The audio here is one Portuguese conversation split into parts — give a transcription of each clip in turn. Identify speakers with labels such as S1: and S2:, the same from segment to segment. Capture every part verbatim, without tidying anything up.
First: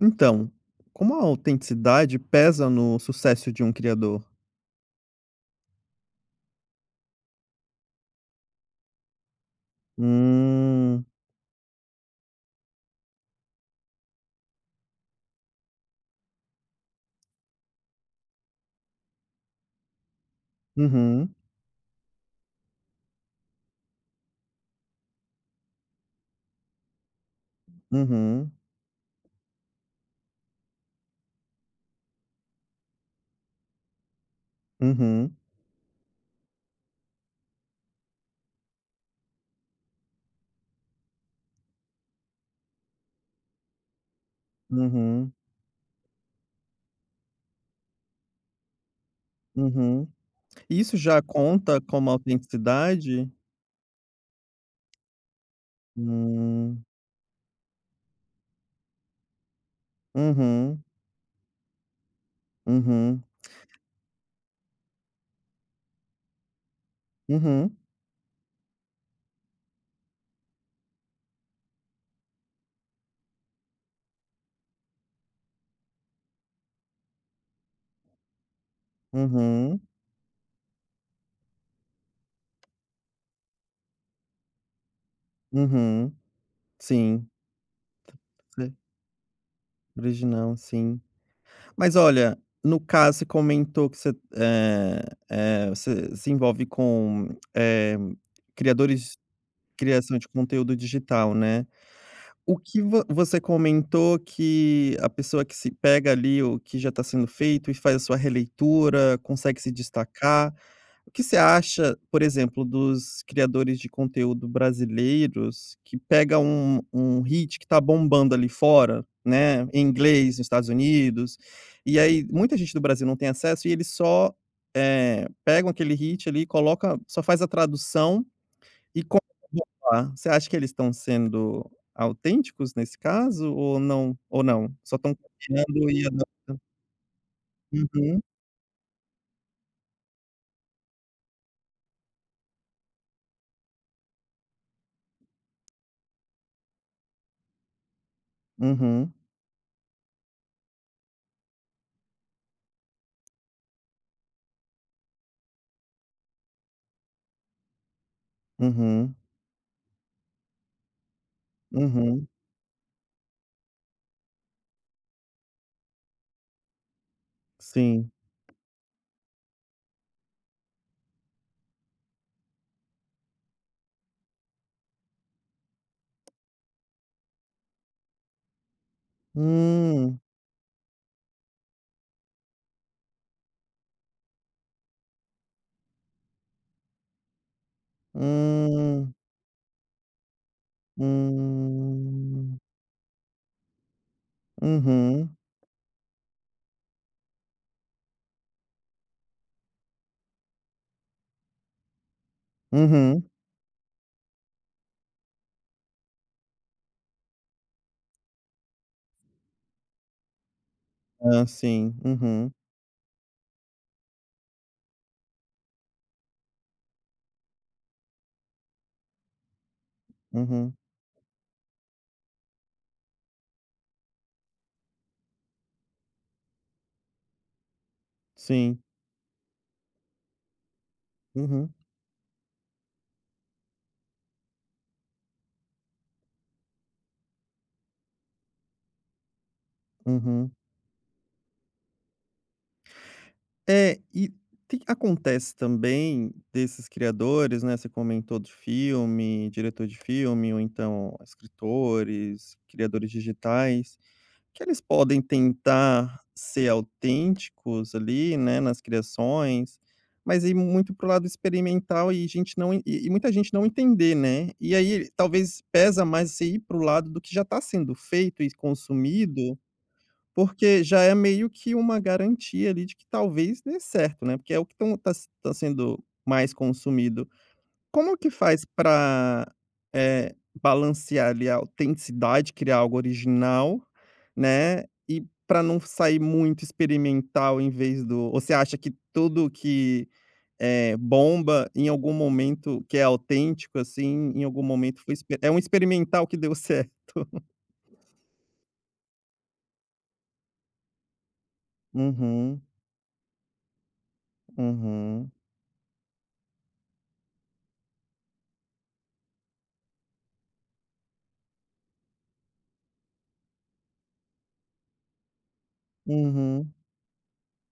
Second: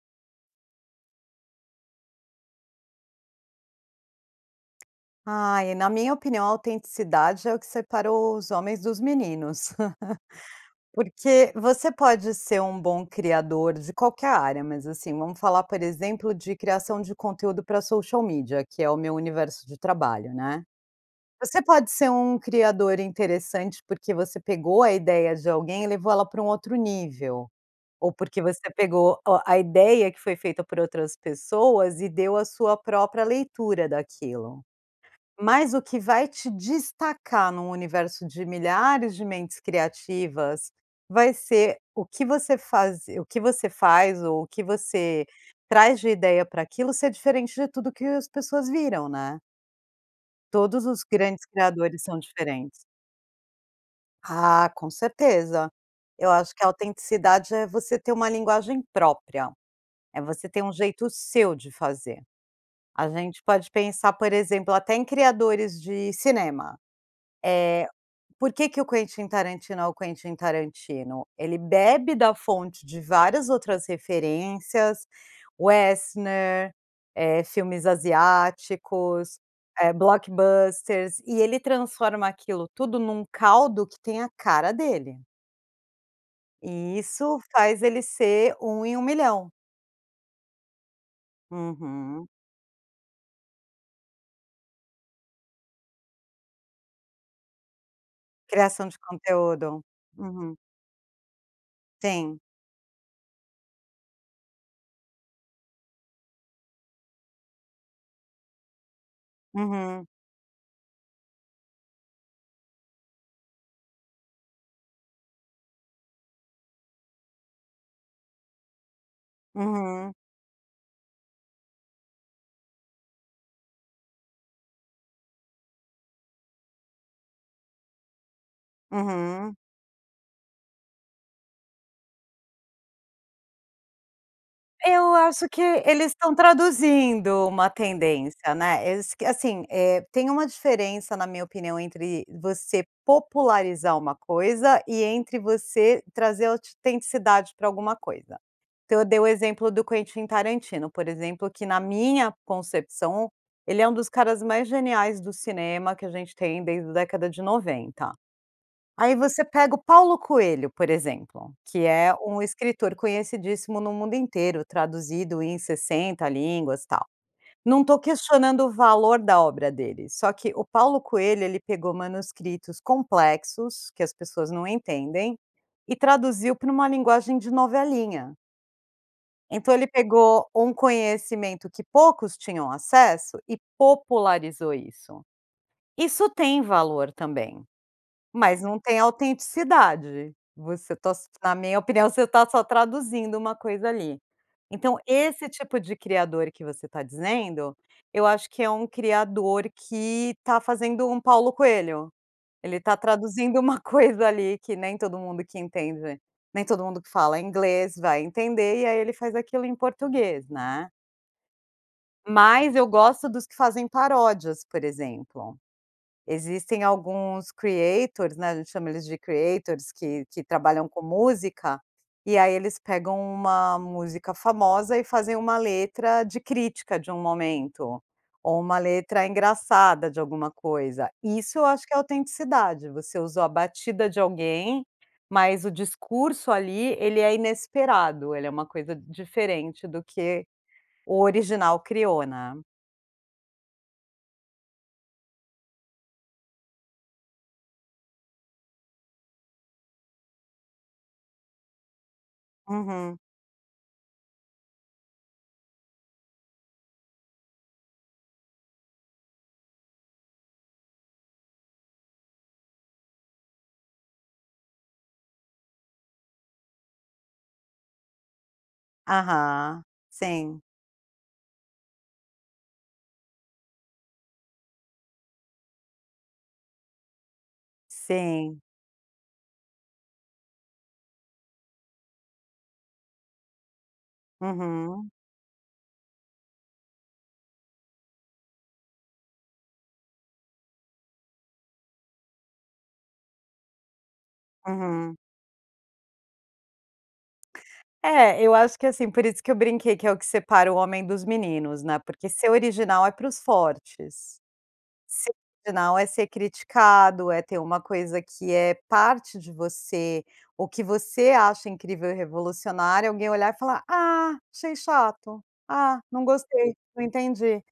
S1: Então, como a autenticidade pesa no sucesso de um criador?
S2: Ai, eh, na minha opinião, a autenticidade é o que separa o os homens dos meninos.
S1: Hum.
S2: Porque você pode ser um bom criador de qualquer área, mas assim, vamos falar, por exemplo, de criação de conteúdo para Social Media, que é o meu universo de trabalho, né.
S1: Uhum.
S2: Você pode ser um criador interessante, porque você pegou a ideia de alguém e elevou ela pra um outro nível. Ou porque
S1: Uhum.
S2: você pegou o a ideia que foi feita por outras pessoas e deu a sua própria leitura daquilo.
S1: Uhum.
S2: Mas o que vai te destacar num universo de milhares de mentes criativas, vai ser o que você fazi o que você faz, ou o que você
S1: Uhum.
S2: traz de ideia pra aquilo ser diferente de tudo que as pessoas viram, né.
S1: Uhum. E
S2: Todos
S1: isso
S2: os
S1: já
S2: grandes
S1: conta
S2: criadores
S1: como
S2: são diferentes.
S1: autenticidade?
S2: Ah, com certeza. Eu acho que a
S1: Hum.
S2: autenticidade é você ter uma linguagem própria. É você ter um
S1: Uhum.
S2: jeito seu de fazer. A
S1: Uhum.
S2: gente pode pensar, por exemplo, até em criadores de cinema.
S1: Uhum.
S2: Eh, porque que o Quentin Tarantino é o Quentin Tarantino? Ele bebe da fonte de várias outras referências. Westner, eh, filmes asiáticos,
S1: Uhum.
S2: eh, blockbusters. E ele transforma aquilo tudo num caldo que tem a cara dele.
S1: Uhum,
S2: E
S1: sim.
S2: isso faz ele ser
S1: É.
S2: um em um milhão.
S1: Original, sim. Mas
S2: Uhum.
S1: olha, no caso, você comentou que você eh eh, você se envolve com, eh,
S2: Criação de
S1: criadores
S2: conteúdo.
S1: criação de
S2: Uhum.
S1: conteúdo digital, né.
S2: Tem.
S1: O que vo você comentou que a pessoa que se pega ali, o que já tá sendo feito e faz a sua releitura, consegue se
S2: Uhum.
S1: destacar, o que você acha, por exemplo, dos criadores de conteúdo brasileiros, que pega um um hit que tá bombando ali fora, né, em
S2: Uhum.
S1: inglês, nos Estados Unidos, e aí, muita gente no Brasil não tem acesso, e eles só, eh, pegam aquele hit ali e coloca só faz a tradução, e copiam.
S2: Uhum.
S1: Você acha que eles estão sendo autênticos nesse caso ou não ou não? Só
S2: Eu
S1: estão
S2: acho que
S1: copiando e
S2: eles estão
S1: adaptando?
S2: traduzindo uma
S1: Uhum.
S2: tendência, né. Eles que, assim, eh, tem uma diferença, na minha opinião, entre você popularizar uma coisa e entre você trazer autitenticidade para alguma coisa. Então, eu
S1: Uhum.
S2: dei o exemplo do Quentin Tarantino, por exemplo, que na minha concepção, ele é um dos caras mais geniais do cinema, que a gente tem, desde a década de noventa.
S1: Uhum.
S2: Aí, você pega o Paulo Coelho, por exemplo, que é
S1: Uhum.
S2: um escritor conhecidíssimo no mundo inteiro, traduzido em sessenta línguas, tal. Não tô
S1: Sim.
S2: questionando o valor da obra dele, só que o Paulo Coelho, ele pegou manuscritos complexos, que as pessoas não entendem, e traduziu pra uma linguagem de novelinha. Então, ele
S1: Hum.
S2: pegou um conhecimento que poucos tinham acesso e popularizou isso. Isso tem valor também, mas não tem
S1: Hum.
S2: autenticidade. Você to s na minha opinião, você tá
S1: Hum.
S2: só traduzindo uma coisa ali. Então,
S1: Uhum.
S2: esse tipo de criador que você tá dizendo, eu acho que é um criador que tá fazendo um Paulo Coelho. Ele tá
S1: Uhum.
S2: traduzindo uma coisa ali que nem todo mundo que entende, nem todo mundo que fala inglês vai entender. E aí, ele faz aquilo em português, né.
S1: Ah, sim. Uhum.
S2: Mas eu gosto dos que fazem paródias, por exemplo. Existem alguns creators, né. A gente chama eles de creators, que que
S1: Uhum.
S2: trabalham com música. E aí, eles pegam uma música famosa e fazem uma letra de crítica de um momento. Ou uma
S1: Sim.
S2: letra engraçada de alguma coisa. Isso eu
S1: Uhum.
S2: acho que é autenticidade. Você usou a batida de alguém, mas o discurso ali, ele é inesperado. Ele é uma coisa diferente do que
S1: Uhum.
S2: o original criou, né.
S1: É. E que que ta acontece também desses criadores, né. Você comentou do filme, diretor de filme ou, então, escritores, criadores
S2: Uhum.
S1: digitais, que eles podem tentar ser autênticos ali, né, nas criações, mas aí muito pra o lado experimental e gente não e e muita gente não entender, né. E aí, talvez pesa mais você ir pra um lado do que já tá sendo feito e consumido,
S2: Aham. Sim.
S1: porque já é meio que uma garantia ali de que talvez dê certo, né. Porque é o que tão tá s tá sendo mais consumido. Como que
S2: Sim.
S1: faz pra, eh, balancear ali a autenticidade, criar algo original, né,
S2: Uhum.
S1: e pra não f sair muito experimental em vez do Ou você acha que tudo que é bomba, em algum momento, que é autêntico, assim, em algum momento foi
S2: Uhum.
S1: exp é um experimental que deu certo?
S2: É, eu acho que, assim Por isso que eu brinquei que é o que separa o homem dos meninos, né. Porque ser
S1: Uhum.
S2: original é para os fortes.
S1: Uhum.
S2: Ser original é ser criticado, é ter uma coisa que é parte de você, o que você acha incrível e revolucionário. Alguém olhar e falar: "Ah, achei chato. Ah, não
S1: Uhum.
S2: gostei. Não entendi".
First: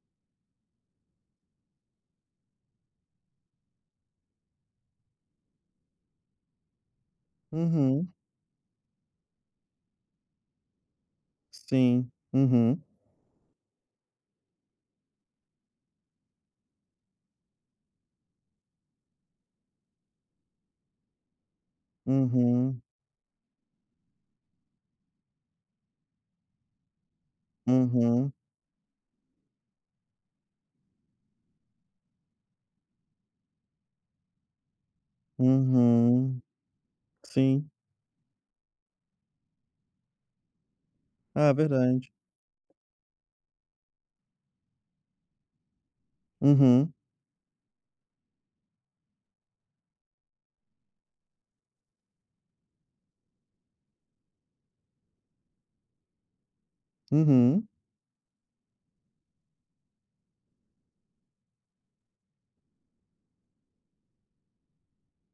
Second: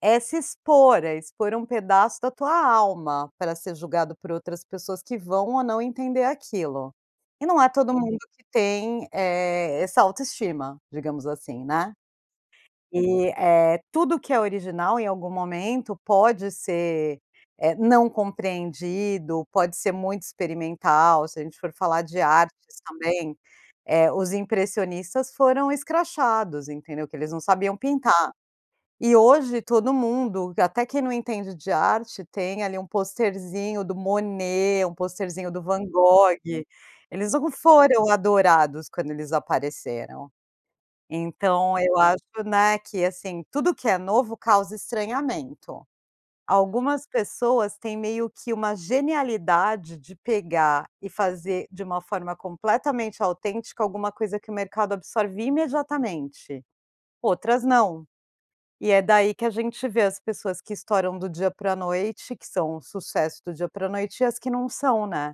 S2: É se expor, é expor um pedaço da tua alma pra ser julgado por outras pessoas que vão ou não entender aquilo. E não é todo
S1: Uhum.
S2: mundo que tem, eh, essa autoestima, digamos assim, né.
S1: Sim. Uhum.
S2: E, eh, tudo que é original, em algum momento pode ser, eh, não compreendido. Pode ser muito experimental, se a gente for falar de artes
S1: Uhum.
S2: também. Eh, os impressionistas foram escrachados, entendeu. Que eles não sabiam pintar.
S1: Uhum.
S2: E, hoje, todo mundo q até quem não entende de arte, tem ali um posterzinho do Monet, um posterzinho do Van Gogh.
S1: Uhum.
S2: Eles não
S1: Sim.
S2: foram adorados quando eles apareceram.
S1: Ah,
S2: Então, eu
S1: verdade.
S2: acho, né, que assim: tudo que é novo, causa estranhamento.
S1: Uhum.
S2: Algumas pessoas têm meio que uma genialidade de pegar e fazer, de uma forma completamente autêntica, alguma coisa que o mercado absorve imediatamente. Outras
S1: Uhum.
S2: não. E é daí que a gente vê as pessoas que estouram do dia pra noite, que são sucesso do dia pra noite, e as que não são, né.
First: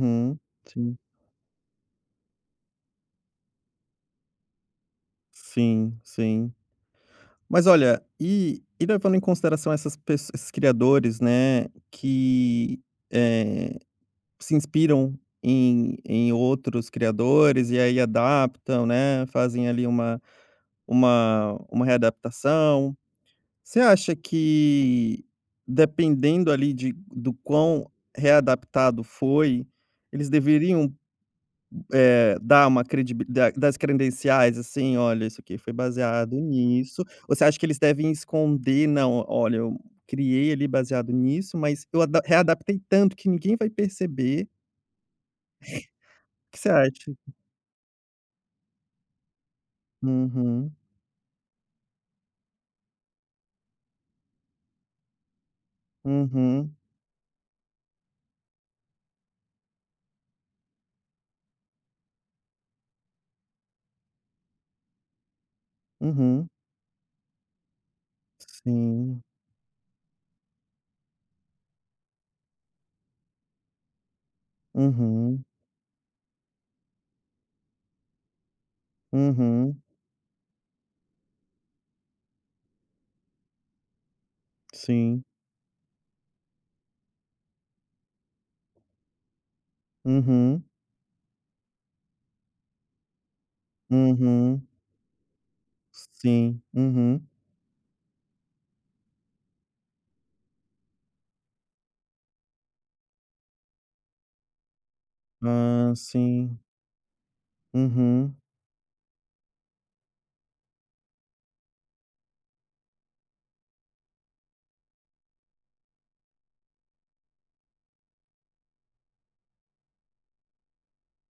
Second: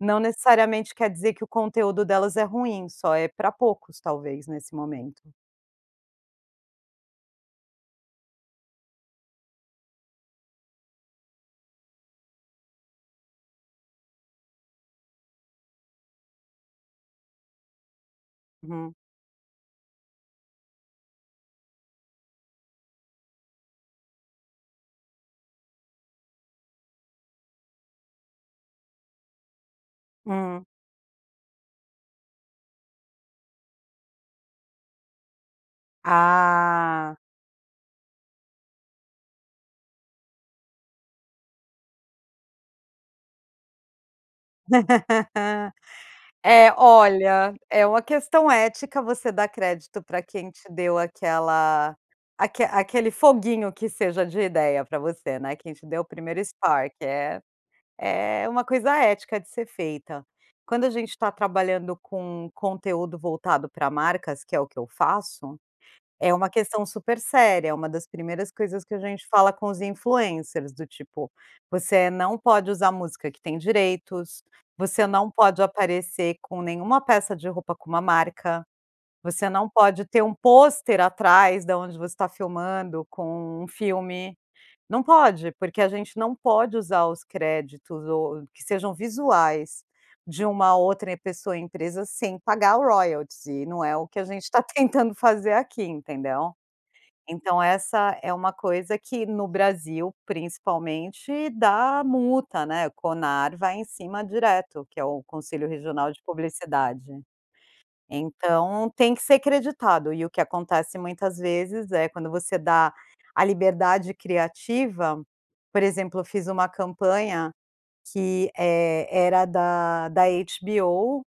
S2: Não, necessariamente,
S1: Sim.
S2: quer dizer que o conteúdo delas é ruim. Só é pra poucos talvez, nesse momento.
S1: Sim, sim. Mas, olha, e e levando em consideração essas pes esses criadores, né, que, eh, se inspiram em em outros criadores e aí adaptam,
S2: Hum.
S1: né. Fazem ali uma uma uma readaptação. Você acha que, dependendo ali de do quão readaptado foi, eles
S2: Hum.
S1: deveriam, hu eh, dar uma credibili das credenciais, assim. "Olha, isso aqui foi baseado nisso".
S2: Ah.
S1: Ou você acha que eles devem esconder? "Não, olha, eu criei ali baseado nisso, mas eu adap readaptei tanto que ninguém vai perceber". O que você
S2: Eh.
S1: acha?
S2: Olha, é uma questão ética, você dá crédito pra quem te
S1: Uhum.
S2: deu aquela aque aquele foguinho que seja de ideia pra você, né. Quem te deu o primeiro
S1: Uhum.
S2: spark. É é uma coisa ética de ser feita. Quando a gente tá trabalhando com conteúdo voltado pra marcas, que é o que eu faço, é uma
S1: Uhum.
S2: questão super séria. É uma das primeiras coisas que a
S1: Sim.
S2: gente fala com os influencers, do tipo: "Você não pode usar música que tem direitos. Você não
S1: Uhum.
S2: pode aparecer com nenhuma peça de roupa com uma marca. Você não
S1: Uhum.
S2: pode ter um pôster atrás da onde você tá filmando com um filme". Não
S1: Sim.
S2: pode, porque a gente não pode usar os créditos ou o que sejam visuais de
S1: Uhum.
S2: uma outra pessoa, empresa sem pagar o royalties. E não é o que a gente tá
S1: Uhum.
S2: tentando fazer aqui, entendeu.
S1: Sim. Uhum.
S2: Então, essa é uma coisa que, no Brasil, principalmente, dá multa, né. O Conar vai em cima direto. Que é o Conselho
S1: Ah,
S2: Regional de
S1: sim.
S2: Publicidade.
S1: Uhum.
S2: Então, tem que ser creditado. E o que acontece, muitas vezes, é quando você dá a liberdade criativa Por exemplo, eu fiz uma campanha que, eh, era da da HBO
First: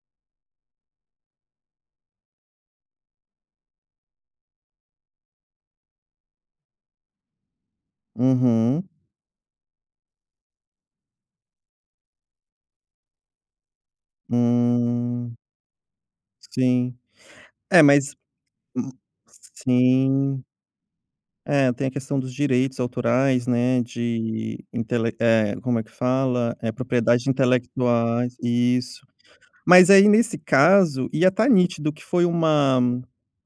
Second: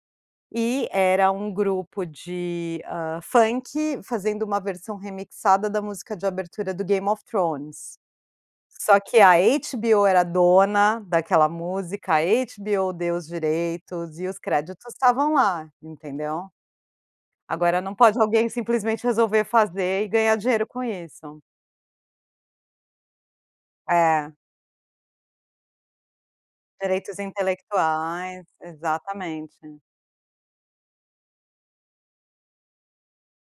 S2: e era um grupo de, hã, funk fazendo uma versão remixada da música de abertura do Game of Thrones.
S1: Uhum.
S2: Só que a HBO era dona daquela música. A HBO deu os direitos e os créditos estavam
S1: Hum.
S2: lá, entendeu?
S1: Sim.
S2: Agora,
S1: É
S2: não
S1: mas
S2: pode alguém,
S1: Hum.
S2: simplesmente, resolver fazer e ganhar
S1: Sim.
S2: dinheiro com isso.
S1: É. Tem a questão dos direitos autorais, né,
S2: É.
S1: de intelec Eh, como é que fala? É,
S2: Direitos
S1: propriedade intelectual
S2: intelectuais.
S1: e Isso.
S2: Exatamente.
S1: Mas aí, nesse caso, ia tá nítido que foi uma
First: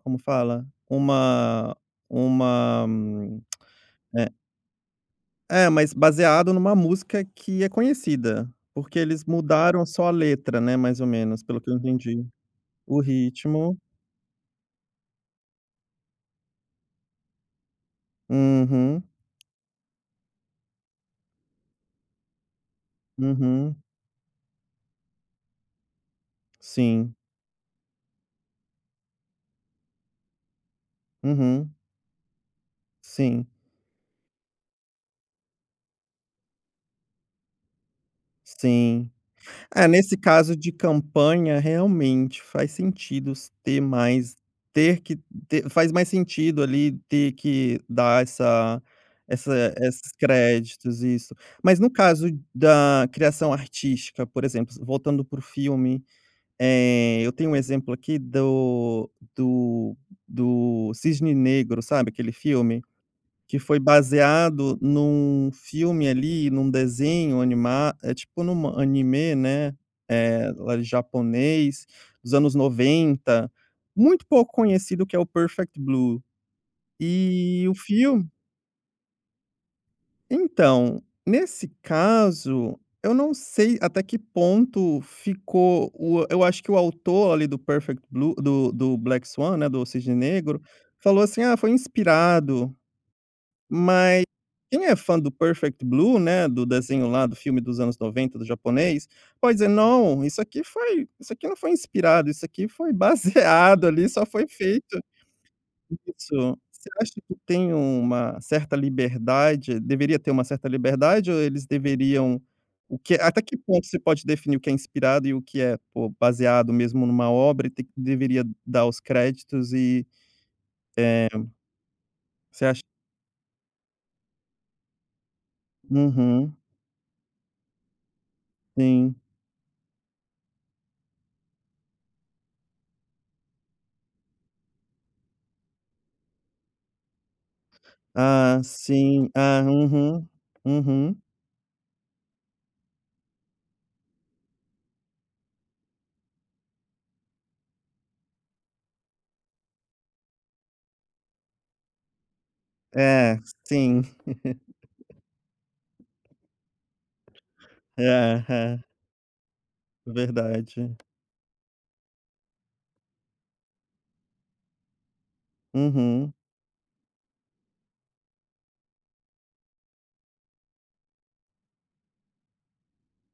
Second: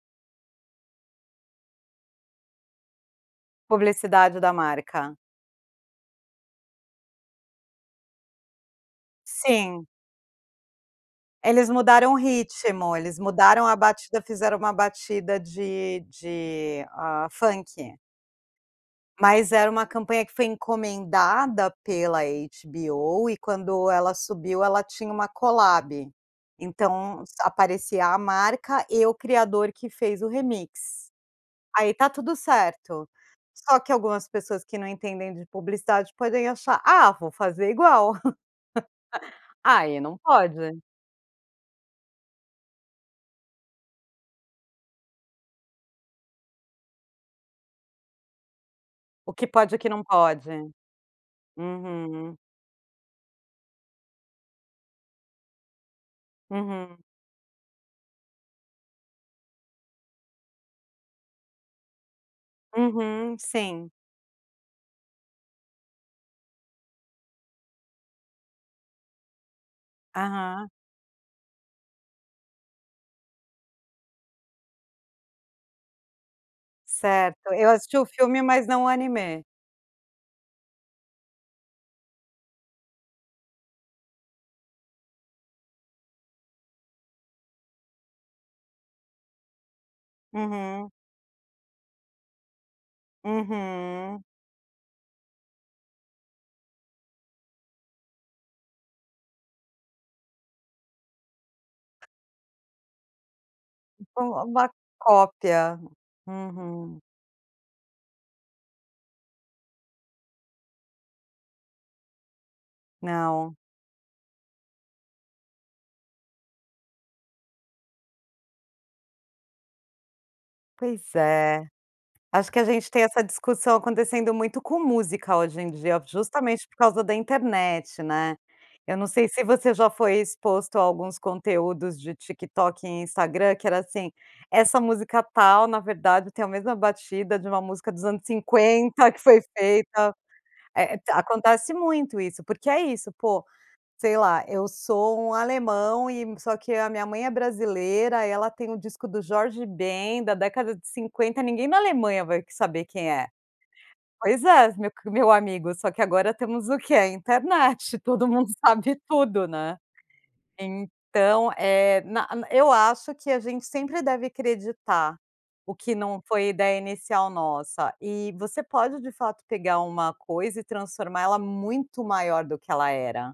S1: Como fala? Uma uma é
S2: Publicidade da marca.
S1: É, mas baseado numa música que é conhecida, porque eles mudaram
S2: Sim.
S1: só a letra, né, mais ou menos. Pelo
S2: Eles
S1: que eu
S2: mudaram o
S1: entendi.
S2: ritmo.
S1: O
S2: Eles mudaram a
S1: ritmo.
S2: batida. Fizeram uma batida de de, hã, funk.
S1: Uhum.
S2: Mas era uma campanha que foi encomendada pela HBO, e
S1: Uhum.
S2: quando ela subiu, ela tinha uma colab.
S1: Sim.
S2: Então, aparecia a marca e o criador que fez o remix,
S1: Uhum.
S2: aí tá tudo certo,
S1: Sim.
S2: só que algumas pessoas que não entendem de publicidade, podem achar: “Ah, vou fazer igual!”,
S1: Sim. É,
S2: ai não
S1: nesse caso de
S2: pode.
S1: campanha, realmente, faz sentido se ter mais, ter que ter faz mais sentido ali, ter que dar essa
S2: O que
S1: essa
S2: pode e o que não
S1: esses
S2: pode.
S1: créditos, isso. Mas, no caso
S2: Uhum.
S1: da criação artística, por exemplo, voltando pro filme,
S2: Uhum.
S1: eh, eu tenho um exemplo aqui do do do Cisne Negro, sabe, aquele filme?
S2: Uhum,
S1: Que foi
S2: sim.
S1: baseado num filme, ali, num desenho anima é tipo, num anime, né, eh,
S2: Aham.
S1: era em japonês, dos anos noventa, muito pouco conhecido, que é o Perfect Blue.
S2: Certo,
S1: E
S2: eu
S1: o
S2: assisti o
S1: filme
S2: filme, mas não o anime.
S1: Então, nesse caso, eu não sei até que ponto ficou o eu acho que o autor, ali, do Perfect Blue, do do Black Swan, né, do Cisne Negro,
S2: Uhum.
S1: falou assim: "Ah, foi inspirado".
S2: Uhum.
S1: Mas quem é fã do Perfect Blue, né, do desenho lá, do filme dos anos noventa, do japonês, pode dizer: “Não, isso aqui foi isso aqui não foi inspirado, isso aqui foi baseado, ali, só
S2: Ficou
S1: foi
S2: uma
S1: feito”
S2: cópia,
S1: isso. Você
S2: uhum.
S1: acha que tem uma certa liberdade? Deveria ter uma certa liberdade ou eles deveriam o que até
S2: Não.
S1: que ponto se pode definir o que é inspirado e o que é, pô, baseado mesmo numa obra? E tem que deveria dar os créditos e,
S2: Pois
S1: eh
S2: é, acho que
S1: você
S2: a
S1: acha
S2: gente tem essa discussão acontecendo muito com música, hoje em dia,
S1: Uhum.
S2: justamente por causa da internet, né. Eu não
S1: Sim.
S2: sei se você já foi exposto a alguns conteúdos de TikTok e Instagram, que era assim: “Essa música tal, na verdade tem a mesma batida de uma música dos anos
S1: Ah,
S2: cinquenta, que
S1: sim,
S2: foi
S1: ah,
S2: feita”
S1: uhum,
S2: eh eh, ta
S1: uhum.
S2: acontece muito isso, porque é isso, pô, sei lá: “Eu sou um alemão e só que a minha mãe é brasileira, ela tem o disco do Jorge Ben, da década de cinquenta”, ninguém na Alemanha vai que saber quem é.
S1: É, sim.
S2: Pois é, meu que meu amigo, só que agora temos o quê? A internet, todo mundo
S1: Aham.
S2: sabe tudo, né.
S1: Verdade.
S2: Então, eh, na na eu acho que a gente sempre deve creditar, o que não
S1: Uhum.
S2: foi ideia inicial nossa, e você pode de fato pegar uma coisa e transformar ela muito maior do que ela era,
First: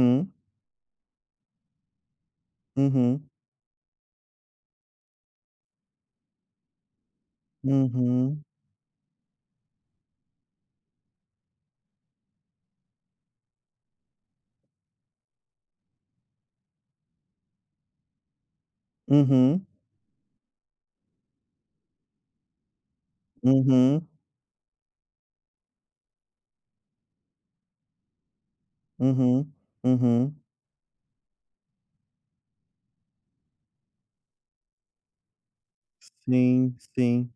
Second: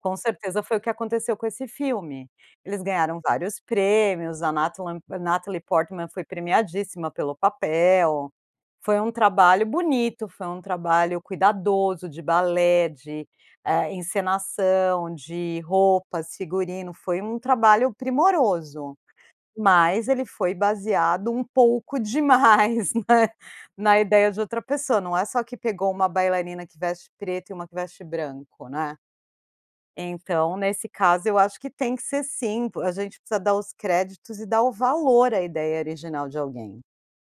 S2: com certeza foi o que aconteceu com esse filme. Eles ganharam
S1: Uhum.
S2: vários prêmios, a Natalen Natalie Portman foi premiadíssima pelo papel,
S1: Uhum.
S2: foi um trabalho bonito, foi um trabalho cuidadoso de balé, de, eh, encenação, de roupas, figurino, foi um trabalho primoroso,
S1: Uhum.
S2: mas ele foi baseado um pouco demais, né, na
S1: Uhum.
S2: ideia de outra pessoa, não é só que pegou uma bailarina que veste preto e uma que veste branco, né.
S1: Uhum, uhum.
S2: Então, nesse caso, eu acho que tem que ser sim, pô, a gente precisa dar os créditos e dar o valor à ideia
S1: S
S2: original de
S1: sim,
S2: alguém.
S1: sim.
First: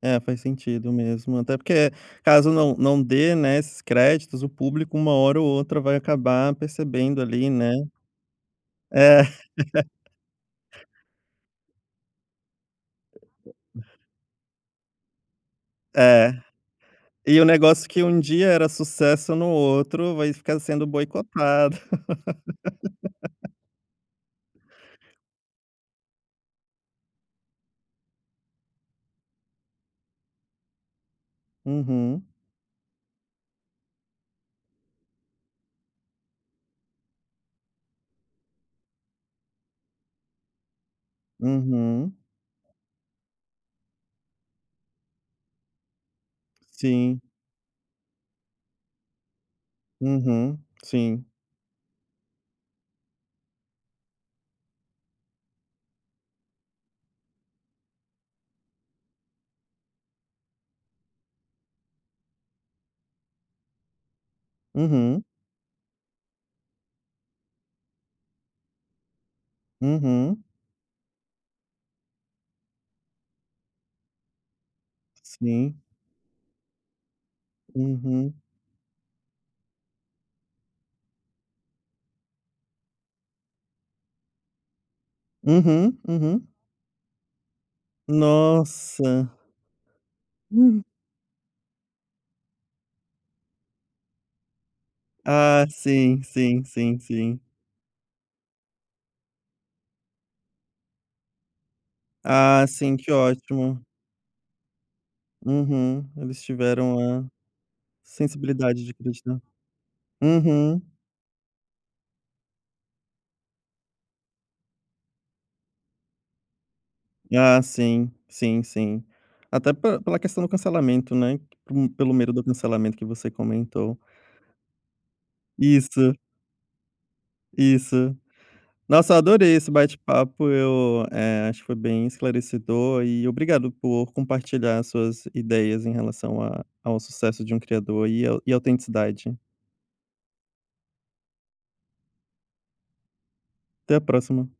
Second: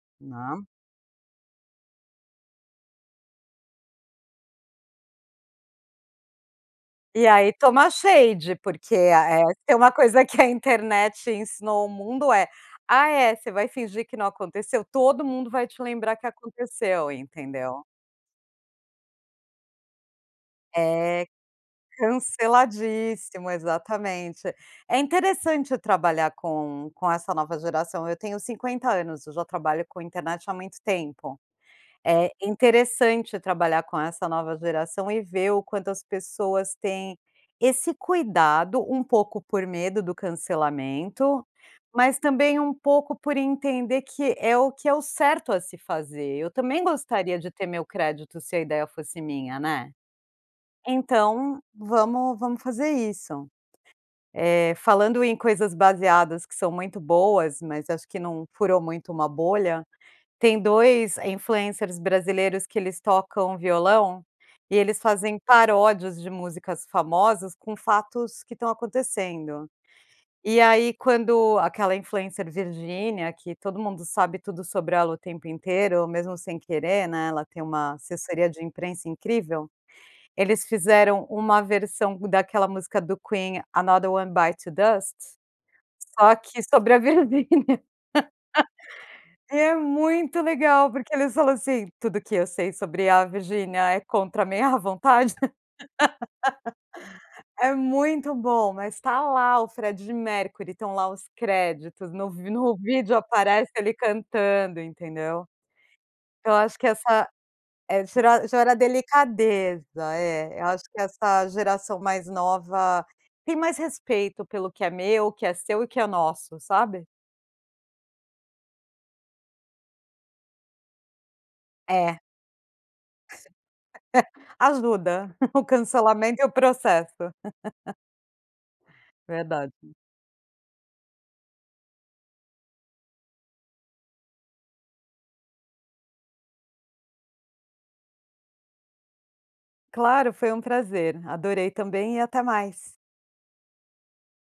S1: É, faz
S2: Né?
S1: sentido mesmo, até porque, caso não não dê, né, esses créditos, o público uma hora ou outra vai acabar percebendo
S2: E
S1: ali,
S2: aí,
S1: né?
S2: toma shade, porque,
S1: É
S2: ah, eh, se tem uma coisa que a internet ensinou ao mundo é: “Ah, é? Você vai fingir que não aconteceu? Todo mundo vai te lembrar que
S1: É.
S2: aconteceu",
S1: E o
S2: entendeu.
S1: negócio que um dia era sucesso, no outro vai ficar sendo
S2: É,
S1: boicotado.
S2: canceladíssimo, exatamente. É interessante trabalhar com com essa nova geração. Eu tenho cinquenta anos, eu já trabalho com internet há muito tempo,
S1: Uhum.
S2: é interessante trabalhar com essa nova geração e ver o quanto as pessoas têm esse cuidado, um pouco por medo do cancelamento,
S1: Uhum.
S2: mas também um pouco por entender que é o que é o certo a se fazer. Eu também
S1: Sim.
S2: gostaria de ter meu crédito, se a ideia fosse minha, né?
S1: Uhum, sim.
S2: Então, vamos vamos fazer isso. Eh, falando em coisas baseadas que são muito boas, mas acho que não furou muito uma bolha, tem dois influencers brasileiros, que eles tocam violão e eles
S1: Uhum.
S2: fazem paródias de músicas famosas, com fatos que estão acontecendo.
S1: Uhum.
S2: E, aí, quando aquela influencer Virgínia, que todo mundo sabe tudo sobre ela o tempo
S1: Sim.
S2: inteiro, mesmo sem querer, né, ela tem uma
S1: Uhum.
S2: assessoria de imprensa incrível, eles fizeram uma versão daquela música do Queen, "Another One Bites the Dust"
S1: Uhum,
S2: só
S1: uhum.
S2: que sobre a Virgínia,
S1: Nossa.
S2: e é muito
S1: Hum.
S2: legal, porque eles falam assim: “Tudo que eu sei sobre a Virgínia é contra a minha vontade”,
S1: Ah, sim, sim, sim, sim.
S2: é muito bom, mas tá lá o Freddie Mercury, estão lá os créditos no vi
S1: Ah,
S2: no
S1: sim, que
S2: vídeo aparece
S1: ótimo.
S2: ele cantando, entendeu?
S1: Uhum, eles
S2: Então acho que
S1: tiveram a
S2: essa eh, gera gera
S1: sensibilidade de creditar.
S2: delicadeza, é, eu
S1: Uhum.
S2: acho que essa geração mais nova tem mais respeito pelo que é meu, o que é seu e que é nosso, sabe?
S1: Ah, sim, sim, sim. Até pel pela questão do cancelamento, né, por um pelo
S2: É.
S1: medo do cancelamento que você comentou.
S2: Ajuda, o
S1: Isso.
S2: cancelamento e o processo.
S1: Isso. Nossa, eu adorei esse
S2: Verdade.
S1: bate-papo, eu, eh, acho que foi bem esclarecedor e obrigado por compartilhar as suas ideias em relação a ao sucesso de um criador e au autenticidade.
S2: Claro, foi um prazer. Adorei também e até mais.
S1: Até a próxima.